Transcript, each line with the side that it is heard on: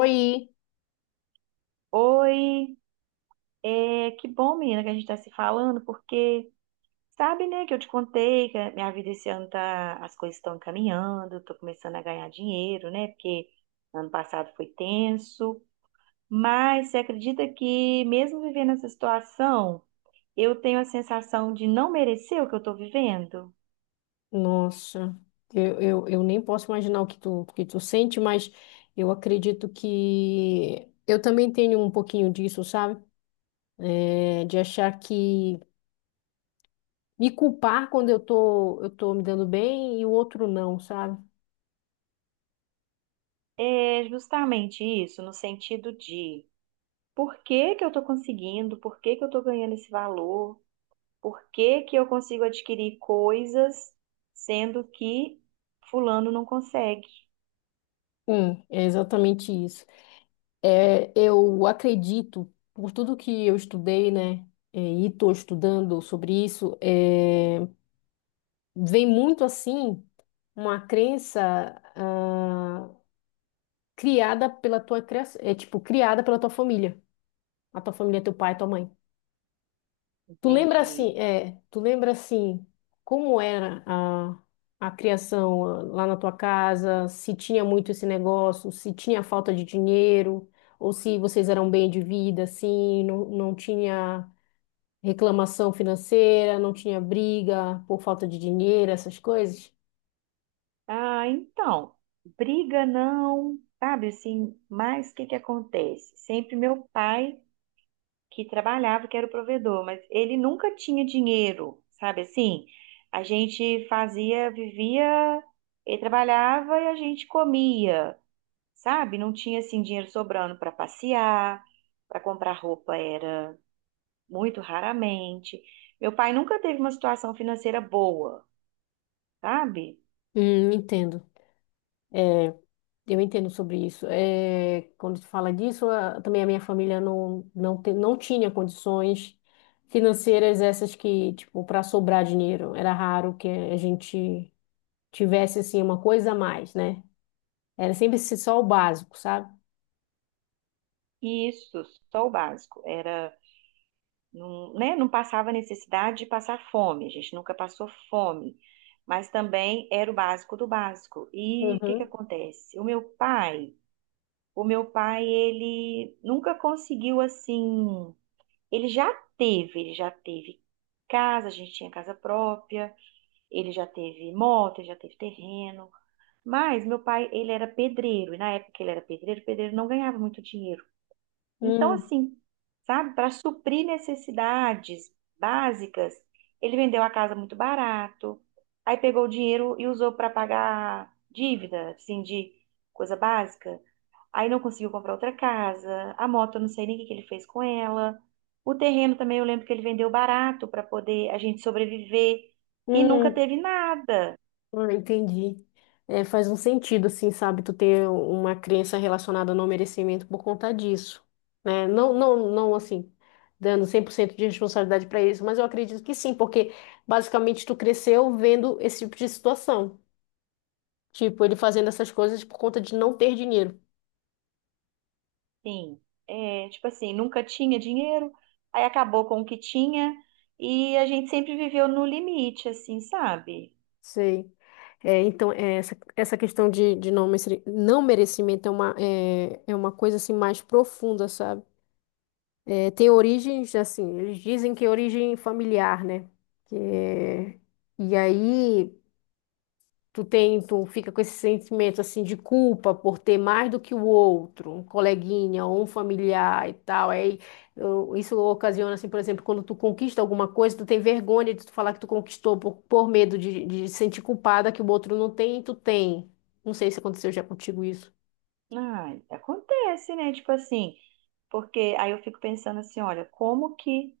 left: Oi,
right: Oi, que bom, menina, que a gente está se falando, porque sabe, né, que eu te contei que a minha vida esse ano tá, as coisas estão caminhando, tô começando a ganhar dinheiro, né, porque ano passado foi tenso, mas você acredita que mesmo vivendo essa situação, eu tenho a sensação de não merecer o que eu tô vivendo?
left: nossa, eu nem posso imaginar o que tu sente, mas eu acredito que eu também tenho um pouquinho disso, sabe? De achar que me culpar quando eu tô me dando bem e o outro não, sabe?
right: É justamente isso, no sentido de por que que eu tô conseguindo, por que que eu tô ganhando esse valor? Por que que eu consigo adquirir coisas sendo que fulano não consegue?
left: É exatamente isso. Eu acredito, por tudo que eu estudei, né, e estou estudando sobre isso, vem muito assim uma crença ah, criada pela tua criação, é tipo criada pela tua família, a tua família, é teu pai, tua mãe. Tu lembra assim,
right: Entendi.
left: tu lembra assim como era a criação lá na tua casa, se tinha muito esse negócio, se tinha falta de dinheiro, ou se vocês eram bem de vida, assim, não tinha reclamação financeira, não tinha briga por falta de dinheiro, essas coisas?
right: Ah, então, briga não, sabe assim, mas o que que acontece? Sempre meu pai que trabalhava, que era o provedor, mas ele nunca tinha dinheiro, sabe assim? A gente fazia, vivia, ele trabalhava e a gente comia, sabe? Não tinha assim dinheiro sobrando para passear, para comprar roupa era muito raramente. Meu pai nunca teve uma situação financeira boa, sabe?
left: Entendo. É, eu entendo sobre isso. É, quando se fala disso, também a minha família não tinha condições financeiras essas que, tipo, para sobrar dinheiro. Era raro que a gente tivesse, assim, uma coisa a mais, né? Era sempre só o básico, sabe?
right: E isso, só o básico. Era, não, né, não passava necessidade de passar fome, a gente nunca passou fome, mas também era o básico do básico. E o que que
left: Uhum.
right: acontece? O meu pai, ele nunca conseguiu assim, ele já teve casa, a gente tinha casa própria, ele já teve moto, ele já teve terreno. Mas meu pai, ele era pedreiro, e na época que ele era pedreiro, pedreiro não ganhava muito dinheiro. Então,
left: Hum,
right: assim, sabe, para suprir necessidades básicas, ele vendeu a casa muito barato, aí pegou o dinheiro e usou para pagar dívida, assim, de coisa básica. Aí não conseguiu comprar outra casa, a moto, eu não sei nem o que que ele fez com ela. O terreno também, eu lembro que ele vendeu barato para poder a gente sobreviver e nunca
left: hum.
right: teve nada.
left: Ah, entendi. É, faz um sentido, assim, sabe, tu ter uma crença relacionada ao não merecimento por conta disso, né? Não, assim, dando 100% de responsabilidade para isso, mas eu acredito que sim, porque basicamente tu cresceu vendo esse tipo de situação, tipo, ele fazendo essas coisas por conta de não ter dinheiro.
right: Sim, é, tipo assim, nunca tinha dinheiro, aí acabou com o que tinha e a gente sempre viveu no limite, assim, sabe?
left: Sei. É, então, é, essa questão de não, não merecimento é uma, é uma coisa, assim, mais profunda, sabe? Tem origens, assim, eles dizem que é origem familiar, né? Que é- E aí tu tem, tu fica com esse sentimento assim de culpa por ter mais do que o outro, um coleguinha ou um familiar e tal. Isso ocasiona, assim, por exemplo, quando tu conquista alguma coisa, tu tem vergonha de tu falar que tu conquistou por medo de sentir culpada que o outro não tem e tu tem. Não sei se aconteceu já contigo isso.
right: Ai, acontece, né? Tipo assim, porque aí eu fico pensando assim, olha, como que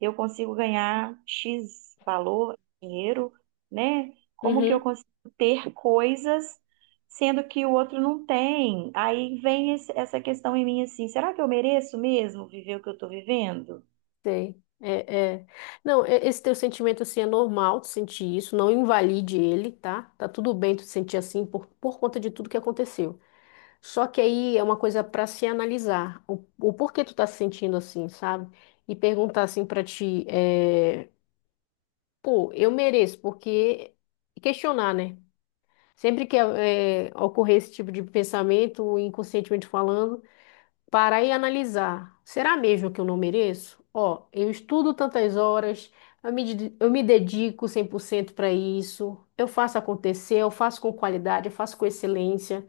right: eu consigo ganhar X valor, dinheiro, né? Como que eu consigo ter coisas sendo que o outro não tem? Aí vem essa questão em mim assim, será que eu mereço mesmo viver o que eu tô vivendo?
left: Sei. É, é. Não, esse teu sentimento assim é normal tu sentir isso, não invalide ele, tá? Tá tudo bem tu sentir assim por conta de tudo que aconteceu. Só que aí é uma coisa pra se analisar, o porquê tu tá se sentindo assim, sabe? E perguntar assim pra ti, pô, eu mereço, porque e questionar, né? Sempre que ocorrer esse tipo de pensamento, inconscientemente falando, parar e analisar. Será mesmo que eu não mereço? Ó, eu estudo tantas horas, eu me dedico 100% para isso, eu faço acontecer, eu faço com qualidade, eu faço com excelência,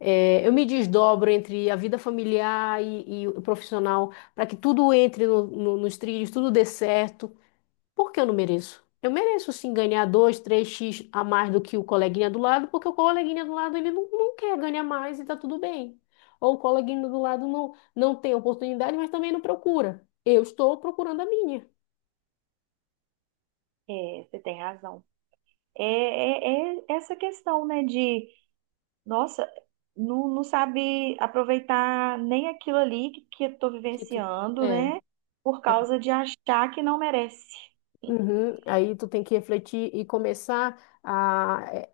left: eu me desdobro entre a vida familiar e o profissional para que tudo entre nos trilhos, tudo dê certo. Por que eu não mereço? Eu mereço sim ganhar dois, três x a mais do que o coleguinha do lado, porque o coleguinha do lado ele não quer ganhar mais e tá tudo bem. Ou o coleguinha do lado não tem oportunidade, mas também não procura. Eu estou procurando a minha.
right: É, você tem razão. É essa questão, né, de, nossa, não sabe aproveitar nem aquilo ali que eu tô
left: Que tu,
right: vivenciando,
left: é.
right: né, por
left: É.
right: causa de achar que não merece.
left: Uhum. Aí tu tem que refletir e começar a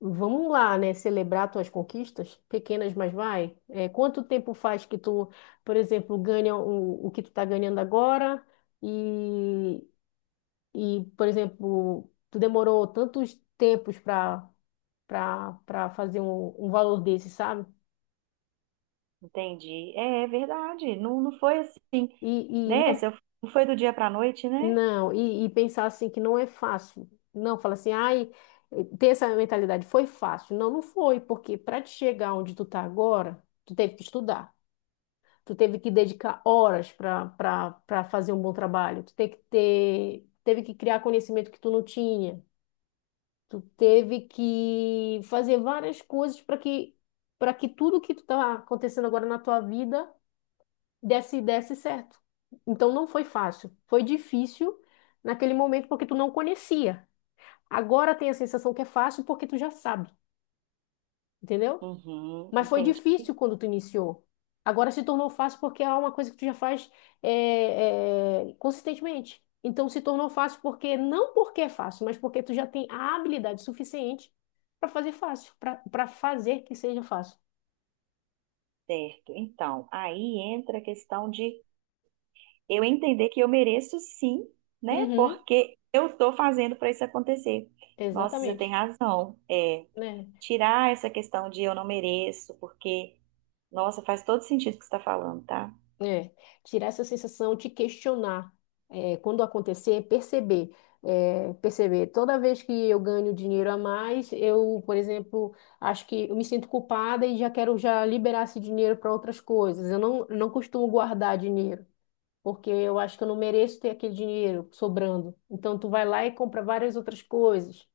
left: vamos lá, né, celebrar tuas conquistas, pequenas, mas vai. É, quanto tempo faz que tu, por exemplo, ganha o que tu tá ganhando agora? e E, por exemplo, tu demorou tantos tempos para para fazer um valor desse, sabe?
right: Entendi. É, é verdade. Não, não foi assim,
left: E, e
right: né?
left: não
right: Se eu- Não foi do dia para a noite, né?
left: e pensar assim que não é fácil. Não, fala assim, ai, ter essa mentalidade foi fácil. Não foi, porque para te chegar onde tu tá agora, tu teve que estudar. Tu teve que dedicar horas para fazer um bom trabalho. Tu teve que ter teve que criar conhecimento que tu não tinha. Tu teve que fazer várias coisas para que tudo que tu tá acontecendo agora na tua vida desse certo. Então não foi fácil, foi difícil naquele momento porque tu não conhecia. Agora tem a sensação que é fácil porque tu já sabe, entendeu?
right: Uhum,
left: Mas foi
right: entendi,
left: difícil quando tu iniciou. Agora se tornou fácil porque é uma coisa que tu já faz consistentemente. Então se tornou fácil porque, não porque é fácil, mas porque tu já tem a habilidade suficiente para fazer fácil, para fazer que seja fácil.
right: certo. Então, aí entra a questão de eu entender que eu mereço sim, né?
left: Uhum,
right: Porque eu estou fazendo para isso acontecer. Nossa, você tem
left: exatamente.
right: razão. É,
left: Né?
right: tirar essa questão de eu não mereço, porque, nossa, faz todo sentido o que você está falando, tá?
left: É, tirar essa sensação de questionar, quando acontecer, perceber, perceber. Toda vez que eu ganho dinheiro a mais, eu, por exemplo, acho que eu me sinto culpada e já quero já liberar esse dinheiro para outras coisas. Eu não costumo guardar dinheiro, porque eu acho que eu não mereço ter aquele dinheiro sobrando. Então, tu vai lá e compra várias outras coisas.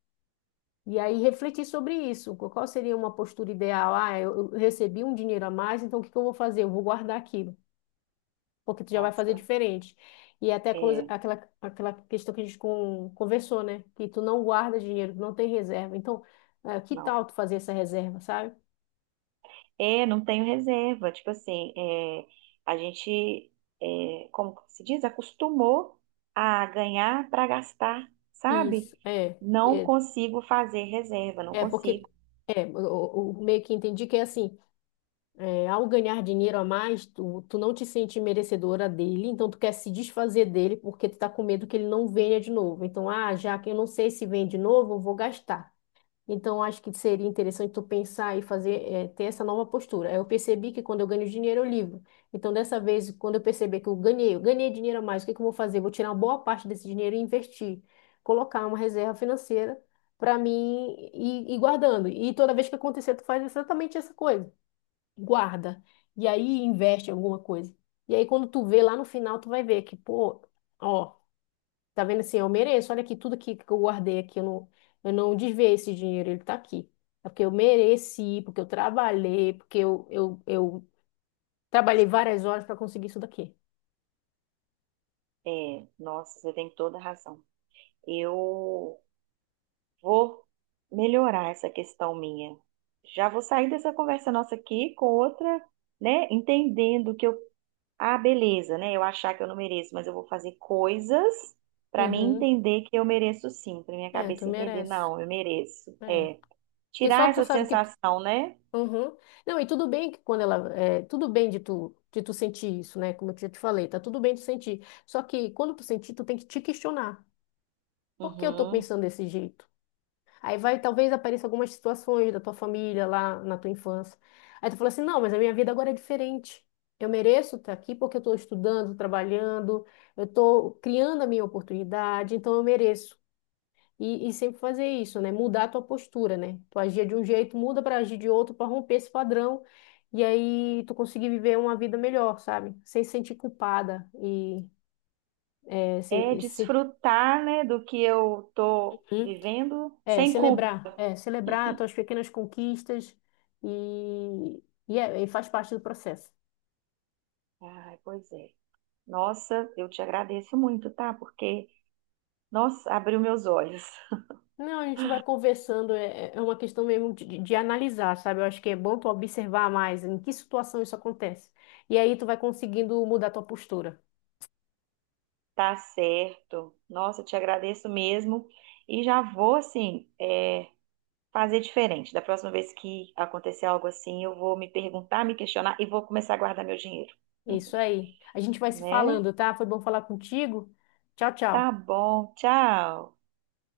left: E aí refletir sobre isso, qual seria uma postura ideal? Ah, eu recebi um dinheiro a mais, então o que que eu vou fazer? Eu vou guardar aqui porque tu já vai fazer
right: Nossa,
left: diferente. E é até aquela,
right: é,
left: aquela aquela questão que a gente conversou, né? Que tu não guarda dinheiro, tu não tem reserva. Então, ah, que
right: não.
left: tal tu fazer essa reserva, sabe?
right: É, não tenho reserva. Tipo assim, é, a gente, é, como que se diz, acostumou a ganhar para gastar,
left: Isso,
right: sabe?
left: é.
right: Não
left: É,
right: consigo fazer reserva, não
left: é porque,
right: consigo.
left: o, meio que entendi que é assim, é, ao ganhar dinheiro a mais, tu não te sente merecedora dele, então tu quer se desfazer dele porque tu tá com medo que ele não venha de novo. Então, ah, já que eu não sei se vem de novo, eu vou gastar. Então, acho que seria interessante tu pensar e fazer, ter essa nova postura. Eu percebi que quando eu ganho dinheiro, eu livro. Então, dessa vez, quando eu perceber que eu ganhei dinheiro a mais, o que que eu vou fazer? Vou tirar uma boa parte desse dinheiro e investir, colocar uma reserva financeira para mim e guardando. E toda vez que acontecer, tu faz exatamente essa coisa. Guarda. E aí investe em alguma coisa. E aí, quando tu vê lá no final, tu vai ver que, pô, ó. Tá vendo assim, eu mereço. Olha aqui, tudo aqui que eu guardei aqui, eu não desviei esse dinheiro, ele tá aqui. É porque eu mereci, porque eu trabalhei, porque eu trabalhei várias horas para conseguir isso daqui.
right: É, nossa, você tem toda a razão. Eu vou melhorar essa questão minha. Já vou sair dessa conversa nossa aqui com outra, né? Entendendo o que eu... Ah, beleza, né? Eu achar que eu não mereço, mas eu vou fazer coisas pra mim
left: Uhum.
right: entender que eu mereço sim, pra minha
left: É, tu
right: cabeça entender,
left: merece.
right: não, eu mereço.
left: É.
right: É,
left: Porque só
right: tirar
left: tu
right: essa
left: sabe que.
right: sensação, né?
left: Uhum. Não, e tudo bem que quando ela. É, tudo bem de tu sentir isso, né? Como eu já te falei, tá tudo bem de sentir. Só que quando tu sentir, tu tem que te questionar. Por que eu tô
right: Uhum.
left: pensando desse jeito? Aí vai, talvez apareça algumas situações da tua família lá na tua infância. Aí tu fala assim, não, mas a minha vida agora é diferente. Eu mereço estar aqui porque eu estou estudando, trabalhando, eu estou criando a minha oportunidade, então eu mereço. E sempre fazer isso, né? Mudar a tua postura, né? Tu agia de um jeito, muda para agir de outro, para romper esse padrão. E aí tu conseguir viver uma vida melhor, sabe? Sem se sentir culpada e é,
right: É
left: sem, sem-
right: desfrutar, né, do que eu tô vivendo sem culpa.
left: É, celebrar tuas pequenas conquistas e, e faz parte do processo.
right: Ai, pois é. Nossa, eu te agradeço muito, tá? Porque, nossa, abriu meus olhos.
left: Não, a gente vai conversando, é uma questão mesmo de analisar, sabe? Eu acho que é bom tu observar mais em que situação isso acontece. E aí tu vai conseguindo mudar tua postura.
right: Tá certo. Nossa, eu te agradeço mesmo. E já vou, assim, é, fazer diferente. Da próxima vez que acontecer algo assim, eu vou me perguntar, me questionar e vou começar a guardar meu dinheiro,
left: É isso aí. A gente vai se
right: né?
left: falando, tá? Foi bom falar contigo. Tchau,
right: Tá
left: tchau.
right: bom, tchau.